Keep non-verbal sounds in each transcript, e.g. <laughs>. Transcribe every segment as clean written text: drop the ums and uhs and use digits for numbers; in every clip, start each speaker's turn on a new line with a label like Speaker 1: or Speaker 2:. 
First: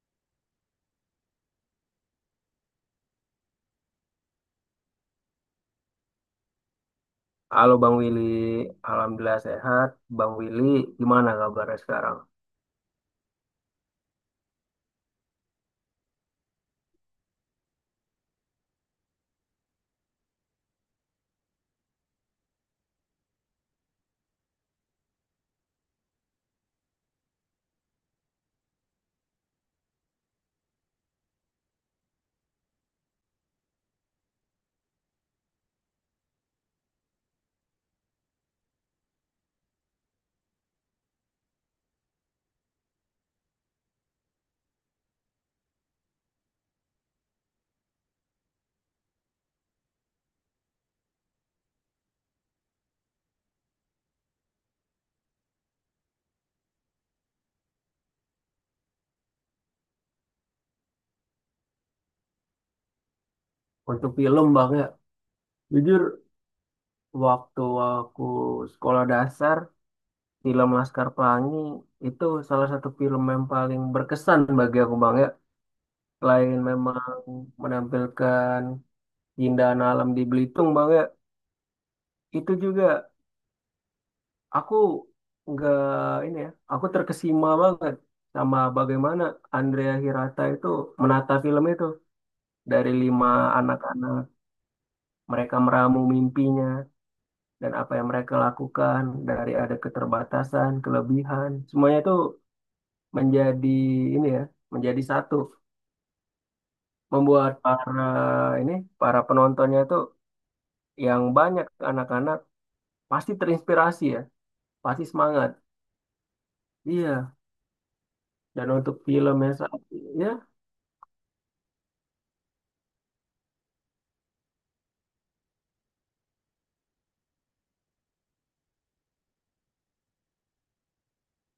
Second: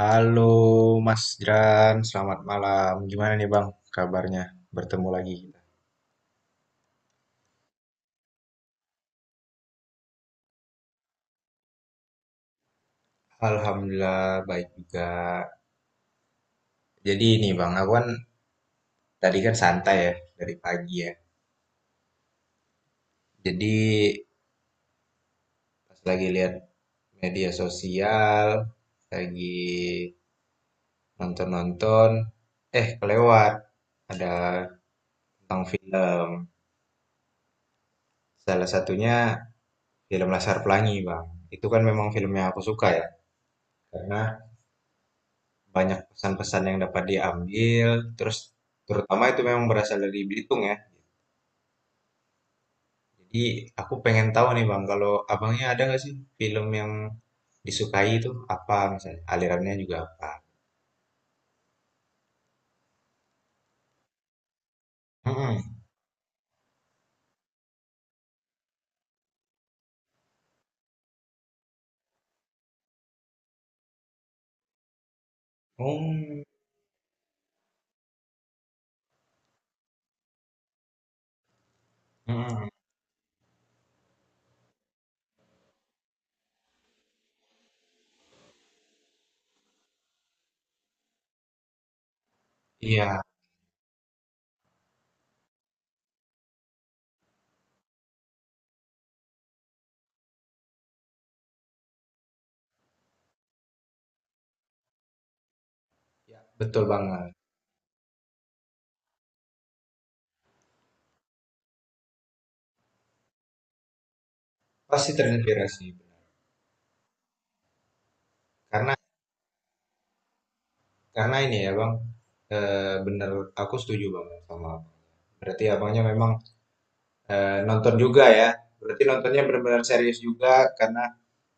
Speaker 1: Halo Mas Jeran, selamat malam. Gimana nih Bang kabarnya? Bertemu lagi kita.
Speaker 2: Halo Bang Willy, alhamdulillah sehat. Bang Willy, gimana kabarnya sekarang?
Speaker 1: Alhamdulillah baik juga. Jadi ini Bang, aku kan tadi kan santai ya dari pagi ya. Jadi pas lagi lihat media sosial, lagi nonton-nonton, eh kelewat ada tentang film. Salah satunya film Laskar Pelangi Bang. Itu kan memang film yang aku suka ya. Karena banyak pesan-pesan yang dapat diambil, terus terutama itu memang berasal dari Belitung ya. Jadi aku pengen tahu nih Bang, kalau abangnya ada nggak sih film yang disukai itu apa misalnya, alirannya juga apa?
Speaker 2: Untuk film Bang ya,
Speaker 1: hmm
Speaker 2: jujur waktu aku sekolah dasar, film Laskar Pelangi itu salah satu film yang paling berkesan bagi aku Bang ya.
Speaker 1: mm
Speaker 2: Selain memang menampilkan keindahan alam di Belitung Bang ya, itu
Speaker 1: Hmm,
Speaker 2: juga aku nggak ini ya, aku terkesima banget sama bagaimana Andrea Hirata itu menata film itu dari
Speaker 1: Iya,
Speaker 2: lima anak-anak. Mereka meramu mimpinya dan apa yang mereka lakukan dari ada keterbatasan, kelebihan, semuanya itu menjadi ini ya, menjadi satu,
Speaker 1: iya, betul banget.
Speaker 2: membuat para ini para penontonnya itu yang banyak anak-anak pasti terinspirasi ya, pasti
Speaker 1: Pasti
Speaker 2: semangat.
Speaker 1: terinspirasi. Benar.
Speaker 2: Iya, dan
Speaker 1: Karena
Speaker 2: untuk filmnya yang saat ini ya,
Speaker 1: ini ya Bang, bener aku setuju banget sama Abang. Berarti abangnya memang nonton juga ya. Berarti nontonnya benar-benar serius juga karena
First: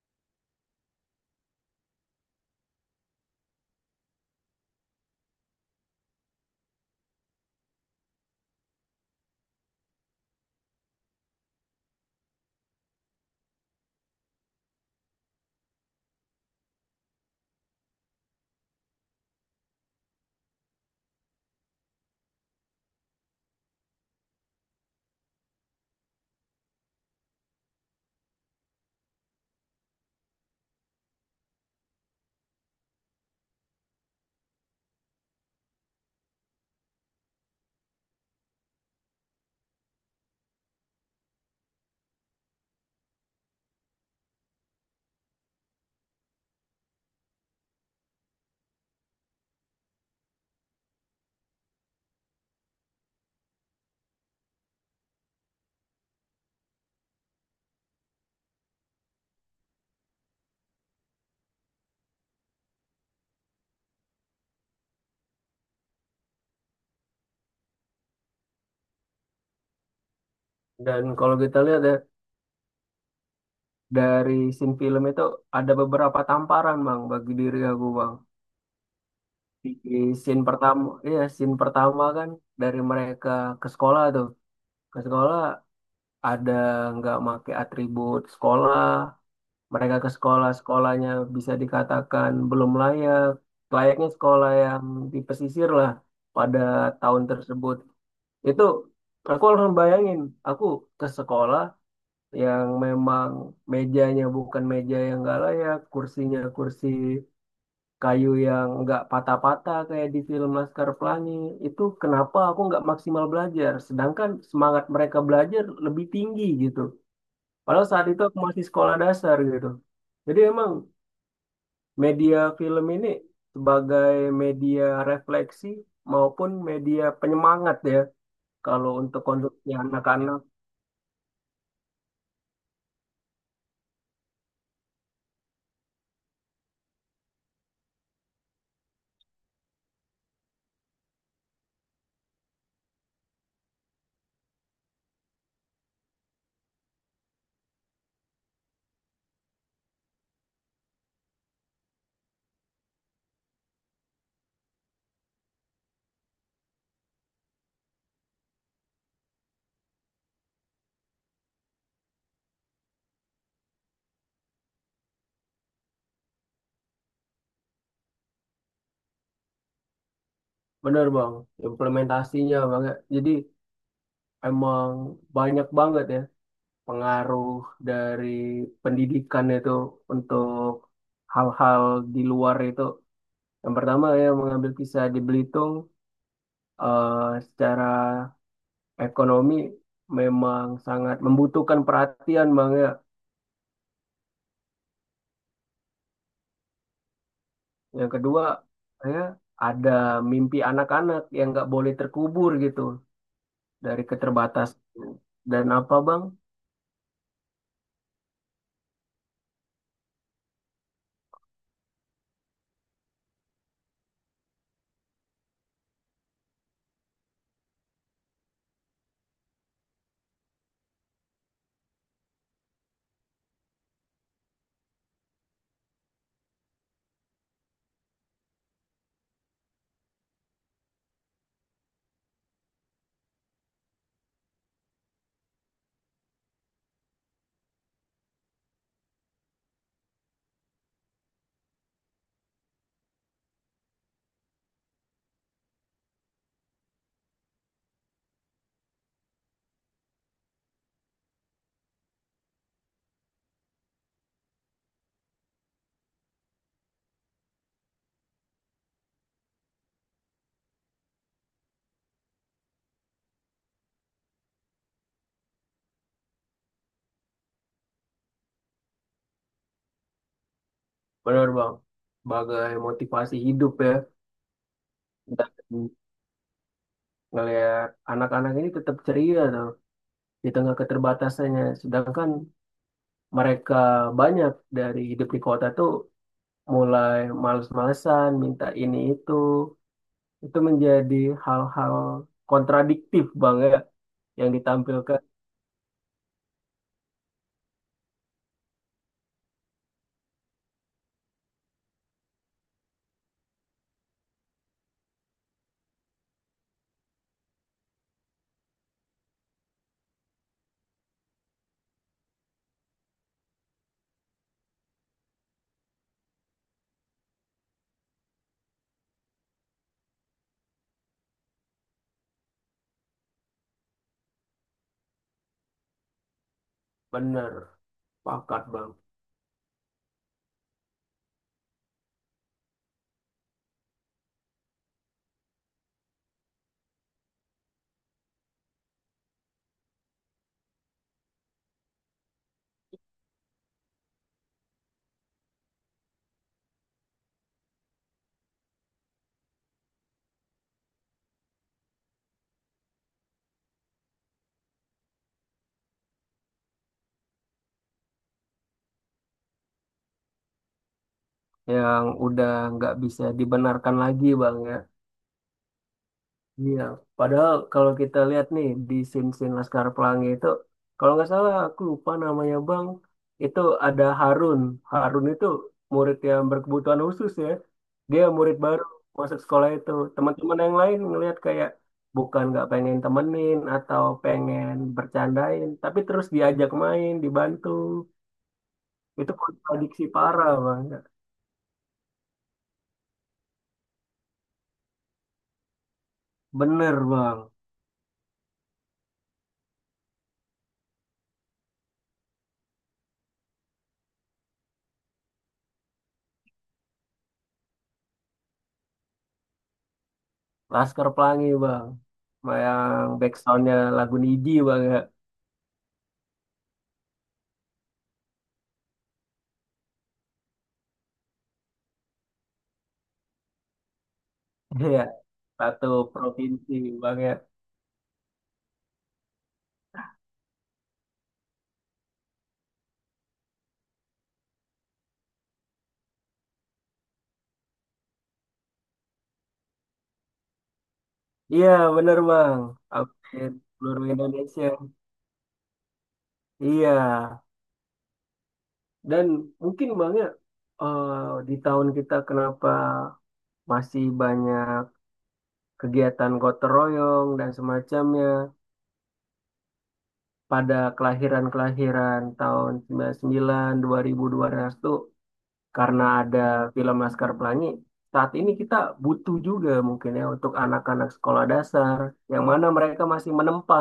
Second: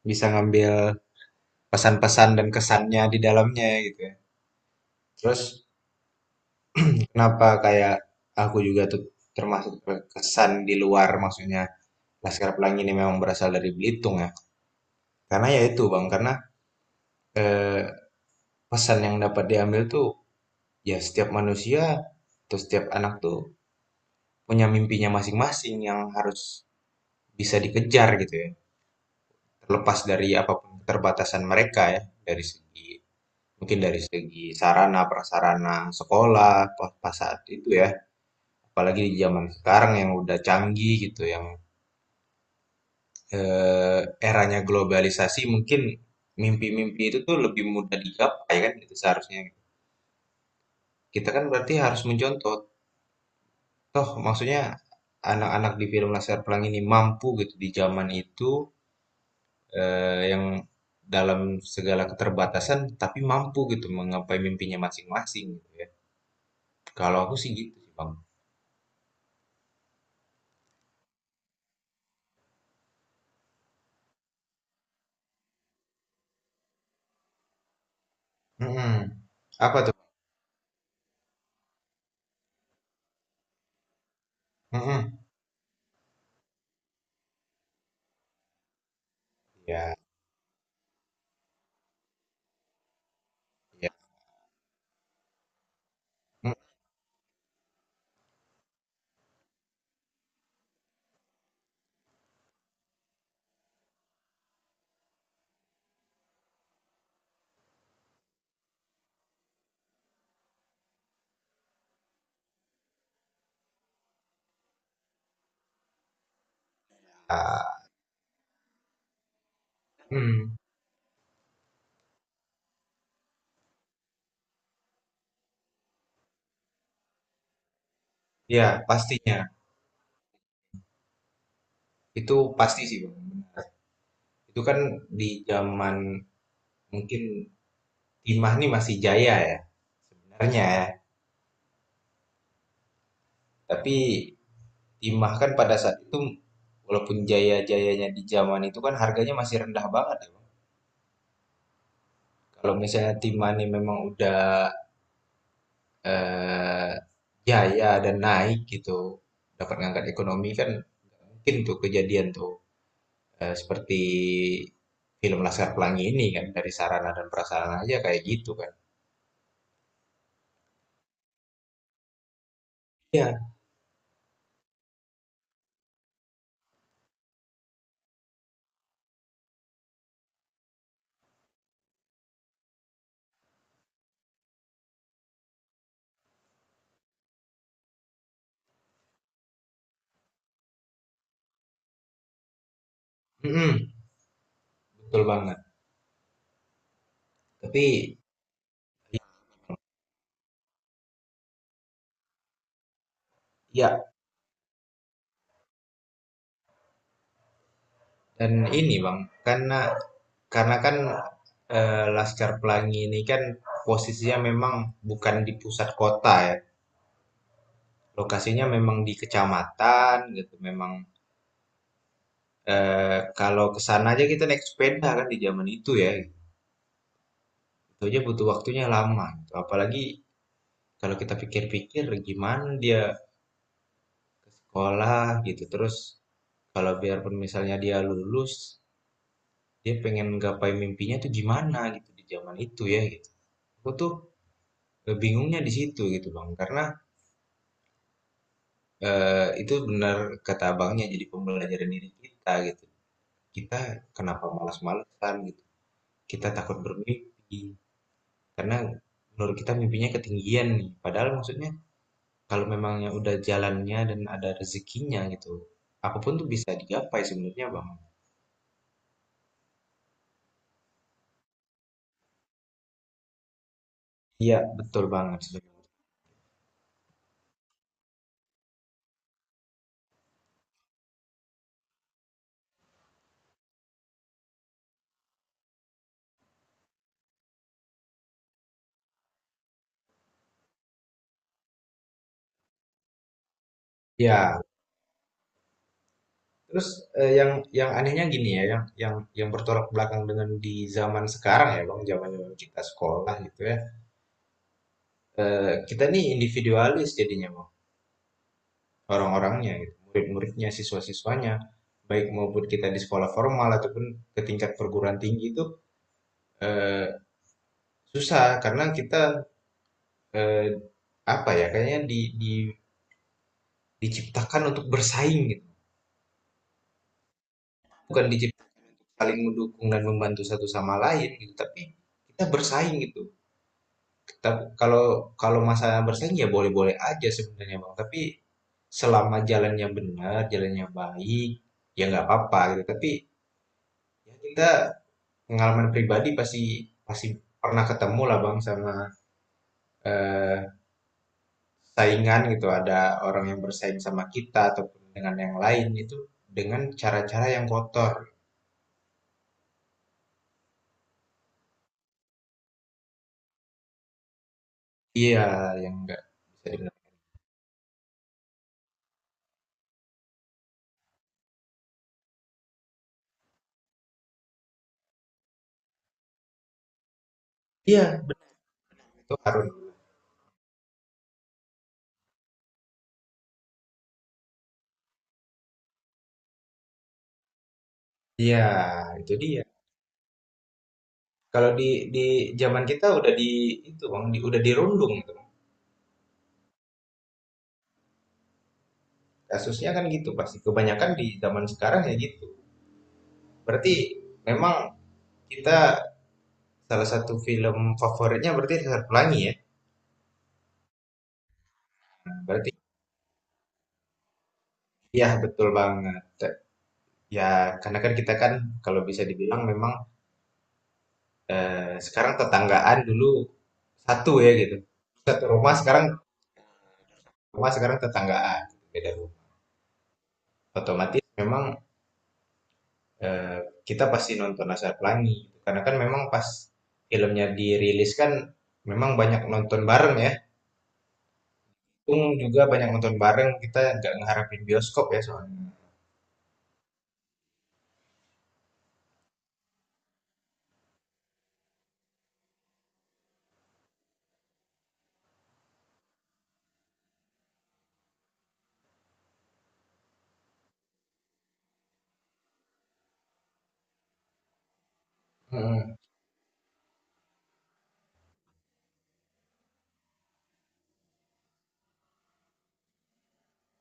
Speaker 1: bisa ngambil pesan-pesan dan kesannya di dalamnya gitu ya. Terus kenapa kayak aku juga tuh termasuk kesan di luar maksudnya Laskar Pelangi ini memang berasal dari Belitung ya. Karena ya itu Bang, karena eh, pesan yang dapat diambil tuh ya setiap manusia atau setiap anak tuh punya mimpinya masing-masing yang harus bisa dikejar gitu ya. Terlepas dari apapun keterbatasan mereka ya dari segi mungkin dari segi sarana prasarana sekolah pas pas saat itu ya. Apalagi di zaman sekarang yang udah canggih gitu, yang eh, eranya globalisasi mungkin mimpi-mimpi itu tuh lebih mudah digapai kan gitu seharusnya. Kita kan berarti harus mencontoh. Toh maksudnya anak-anak di film Laskar Pelangi ini mampu gitu di zaman itu, yang dalam segala keterbatasan tapi mampu gitu menggapai mimpinya masing-masing gitu ya. Kalau aku sih gitu sih, Bang.
Speaker 2: dan kalau kita lihat ya, dari scene film itu ada beberapa tamparan Bang bagi diri aku Bang.
Speaker 1: Mm-mm.
Speaker 2: Di
Speaker 1: Apa tuh?
Speaker 2: scene pertama, iya scene pertama kan dari mereka ke sekolah tuh, ke
Speaker 1: Mm-mm.
Speaker 2: sekolah ada nggak make atribut sekolah,
Speaker 1: Ya,
Speaker 2: mereka ke sekolah, sekolahnya bisa dikatakan belum layak
Speaker 1: ya.
Speaker 2: layaknya sekolah yang di pesisir lah
Speaker 1: Mm.
Speaker 2: pada tahun tersebut. Itu aku harus bayangin aku ke sekolah yang memang mejanya bukan meja yang nggak layak, kursinya kursi kayu yang nggak patah-patah kayak di film Laskar Pelangi. Itu kenapa aku nggak maksimal belajar sedangkan semangat mereka belajar lebih tinggi gitu,
Speaker 1: Ah,
Speaker 2: padahal saat itu aku masih sekolah dasar gitu. Jadi
Speaker 1: mm.
Speaker 2: emang media film ini sebagai media refleksi maupun media penyemangat ya,
Speaker 1: Ya,
Speaker 2: kalau untuk
Speaker 1: pastinya.
Speaker 2: konsumsi anak-anak.
Speaker 1: Itu pasti sih Bang. Itu kan di zaman mungkin timah nih masih jaya ya sebenarnya ya. Tapi timah kan pada saat itu walaupun jaya-jayanya di zaman itu kan harganya masih rendah banget ya Bang. Kalau misalnya timah nih memang udah eh, jaya dan naik gitu dapat ngangkat ekonomi kan nggak mungkin tuh kejadian tuh. Eh, seperti film Laskar Pelangi ini kan dari sarana dan prasarana aja kayak gitu kan.
Speaker 2: Bener Bang, implementasinya banget. Jadi
Speaker 1: Iya.
Speaker 2: emang banyak banget ya pengaruh dari pendidikan itu untuk hal-hal di luar itu. Yang pertama ya mengambil kisah di Belitung, eh, secara ekonomi memang sangat membutuhkan perhatian Bang ya.
Speaker 1: Mm-mm. Betul banget. Tapi
Speaker 2: Yang kedua ya ada mimpi anak-anak yang nggak boleh terkubur gitu,
Speaker 1: ya,
Speaker 2: dari keterbatasan. Dan apa Bang?
Speaker 1: dan ini Bang, karena karena Laskar Pelangi ini kan posisinya memang bukan di pusat kota ya. Lokasinya memang di kecamatan gitu. Memang kalau ke sana aja kita naik sepeda kan di zaman itu ya. Itu aja butuh waktunya lama gitu. Apalagi kalau kita pikir-pikir gimana dia ke sekolah gitu. Terus kalau biarpun misalnya dia lulus, dia pengen gapai mimpinya tuh gimana gitu di zaman itu ya gitu. Aku tuh bingungnya di situ gitu Bang, karena itu benar kata Abangnya jadi pembelajaran diri kita gitu. Kita kenapa malas-malesan gitu. Kita takut bermimpi karena menurut kita mimpinya ketinggian nih. Padahal maksudnya kalau memangnya udah jalannya dan ada rezekinya gitu, apapun tuh bisa digapai sebenarnya Bang.
Speaker 2: Benar Bang. Sebagai motivasi hidup ya.
Speaker 1: Iya, betul banget.
Speaker 2: Dan
Speaker 1: Sebenarnya.
Speaker 2: ngelihat anak-anak ini tetap ceria tuh, di tengah keterbatasannya. Sedangkan mereka banyak dari hidup di kota tuh mulai males-malesan, minta ini itu. Itu menjadi hal-hal kontradiktif Bang ya, yang
Speaker 1: Ya,
Speaker 2: ditampilkan.
Speaker 1: terus yang anehnya gini ya, yang yang bertolak belakang dengan di zaman sekarang ya, Bang, zaman kita sekolah gitu ya. Eh, kita nih individualis jadinya, Bang. Orang-orangnya gitu, murid-muridnya, siswa-siswanya, baik maupun kita di sekolah formal ataupun ke tingkat perguruan tinggi itu eh, susah karena kita eh, apa ya, kayaknya di diciptakan untuk bersaing gitu.
Speaker 2: Benar,
Speaker 1: Bukan diciptakan
Speaker 2: pakat Bang.
Speaker 1: saling mendukung dan membantu satu sama lain gitu, tapi kita bersaing gitu. Tapi kalau kalau masalah bersaing ya boleh-boleh aja sebenarnya Bang. Tapi selama jalannya benar, jalannya baik, ya nggak apa-apa gitu. Tapi ya kita pengalaman pribadi pasti pasti pernah ketemu lah Bang sama eh, saingan gitu. Ada orang yang bersaing sama kita ataupun dengan yang lain itu dengan cara-cara yang kotor.
Speaker 2: Yang udah nggak bisa dibenarkan lagi Bang ya.
Speaker 1: Iya, yang nggak bisa
Speaker 2: Iya,
Speaker 1: dibilang.
Speaker 2: padahal kalau kita lihat nih di scene-scene Laskar Pelangi itu, kalau nggak salah aku lupa namanya Bang, itu ada Harun. Harun itu murid yang berkebutuhan khusus ya. Dia
Speaker 1: Iya,
Speaker 2: murid baru
Speaker 1: itu
Speaker 2: masuk
Speaker 1: harus.
Speaker 2: sekolah itu. Teman-teman yang lain ngelihat kayak bukan nggak pengen temenin atau pengen bercandain, tapi terus diajak main, dibantu.
Speaker 1: Iya, itu
Speaker 2: Itu
Speaker 1: dia.
Speaker 2: kontradiksi parah Bang.
Speaker 1: Kalau di di zaman kita udah itu Bang, di, udah dirundung.
Speaker 2: Bener Bang,
Speaker 1: Kasusnya kan gitu pasti. Kebanyakan di zaman sekarang ya gitu. Berarti memang kita salah satu film favoritnya berarti Sesar Pelangi ya.
Speaker 2: Laskar Pelangi Bang.
Speaker 1: Berarti
Speaker 2: Yang backsoundnya lagu Nidi Bang ya.
Speaker 1: iya betul banget. Ya karena kan kita kan kalau bisa dibilang memang sekarang tetanggaan dulu satu ya gitu.
Speaker 2: <laughs> Iya.
Speaker 1: Satu rumah
Speaker 2: Satu
Speaker 1: sekarang
Speaker 2: provinsi, Bang ya.
Speaker 1: tetanggaan beda rumah. Otomatis memang eh, kita pasti nonton Sesar Pelangi karena kan memang pas filmnya dirilis kan memang banyak nonton bareng ya.
Speaker 2: Iya, bener
Speaker 1: Untung juga
Speaker 2: Bang.
Speaker 1: banyak nonton bareng,
Speaker 2: Update
Speaker 1: kita
Speaker 2: seluruh
Speaker 1: nggak ngeharapin
Speaker 2: Indonesia.
Speaker 1: bioskop ya soalnya.
Speaker 2: Iya. Dan mungkin Bang ya, di tahun kita kenapa masih banyak kegiatan gotong royong dan semacamnya pada kelahiran-kelahiran tahun 99, 2002 2012 tuh
Speaker 1: Mm,
Speaker 2: karena ada film Laskar Pelangi. Saat ini kita butuh juga mungkin ya untuk anak-anak sekolah dasar yang mana mereka masih menempa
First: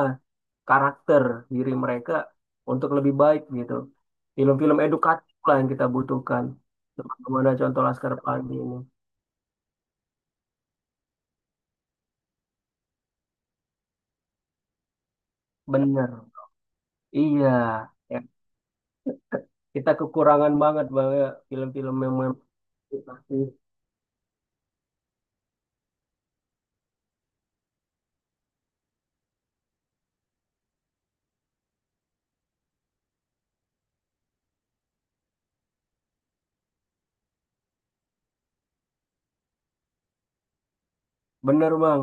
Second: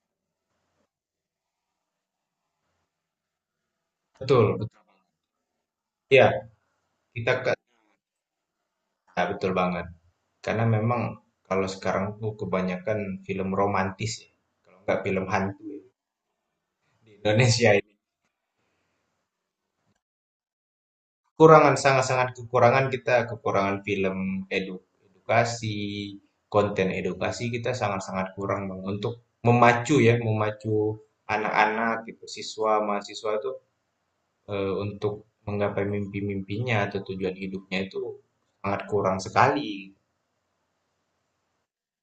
Speaker 2: karakter diri mereka untuk lebih baik gitu.
Speaker 1: betul, betul.
Speaker 2: Film-film edukatif lah yang kita
Speaker 1: Iya,
Speaker 2: butuhkan.
Speaker 1: kita ke,
Speaker 2: Bagaimana contoh Laskar Pelangi ini.
Speaker 1: nah, betul banget. Karena memang kalau sekarang tuh kebanyakan film romantis ya, kalau nggak film hantu ya,
Speaker 2: Bener.
Speaker 1: di
Speaker 2: Iya.
Speaker 1: Indonesia ini.
Speaker 2: Ya, kita kekurangan banget Bang ya,
Speaker 1: Kekurangan,
Speaker 2: film-film yang
Speaker 1: sangat-sangat kekurangan kita,
Speaker 2: mengedukasi.
Speaker 1: kekurangan film edukasi, konten edukasi kita sangat-sangat kurang Bang. Untuk memacu ya, memacu anak-anak gitu, siswa, mahasiswa itu untuk menggapai mimpi-mimpinya atau tujuan hidupnya itu sangat kurang sekali.
Speaker 2: Bener Bang.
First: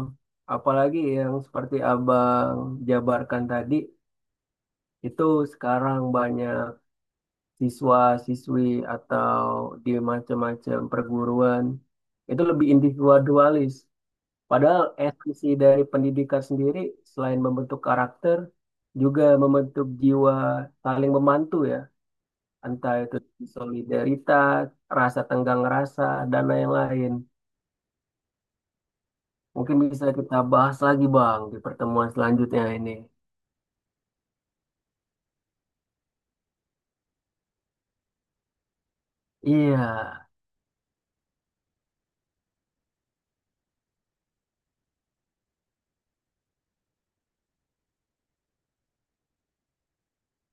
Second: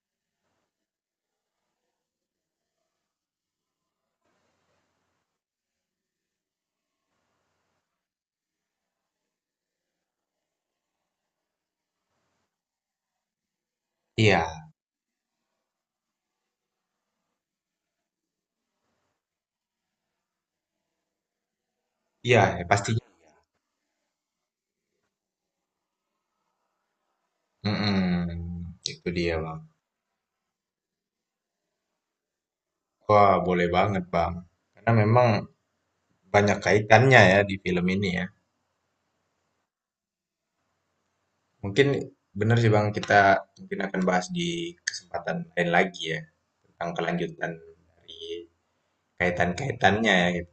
Speaker 2: Apalagi yang seperti abang jabarkan tadi, itu sekarang banyak siswa-siswi atau di macam-macam perguruan itu lebih individualis.
Speaker 1: Iya,
Speaker 2: Padahal esensi dari pendidikan sendiri selain membentuk karakter juga membentuk jiwa saling membantu ya,
Speaker 1: iya ya
Speaker 2: entah
Speaker 1: pastinya.
Speaker 2: itu solidaritas, rasa tenggang rasa, dan lain-lain.
Speaker 1: Mm-mm, itu dia bang.
Speaker 2: Mungkin bisa kita bahas lagi Bang di pertemuan selanjutnya ini.
Speaker 1: Wah boleh banget bang. Karena memang banyak kaitannya ya di film ini ya.
Speaker 2: Iya,
Speaker 1: Mungkin benar sih bang kita mungkin akan bahas di kesempatan lain lagi ya tentang kelanjutan dari kaitan-kaitannya ya. Gitu.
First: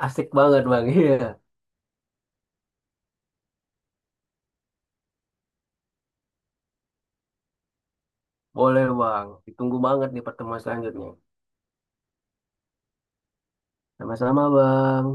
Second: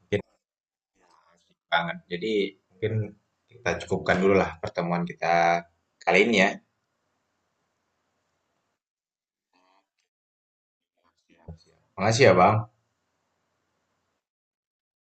Speaker 1: Mungkin
Speaker 2: asik banget Bang. <laughs> Iya,
Speaker 1: asik banget. Jadi mungkin kita cukupkan dulu lah pertemuan kita kali ini ya.
Speaker 2: boleh Bang. Ditunggu banget di pertemuan selanjutnya.
Speaker 1: Makasih ya Bang.
Speaker 2: Sama-sama Bang.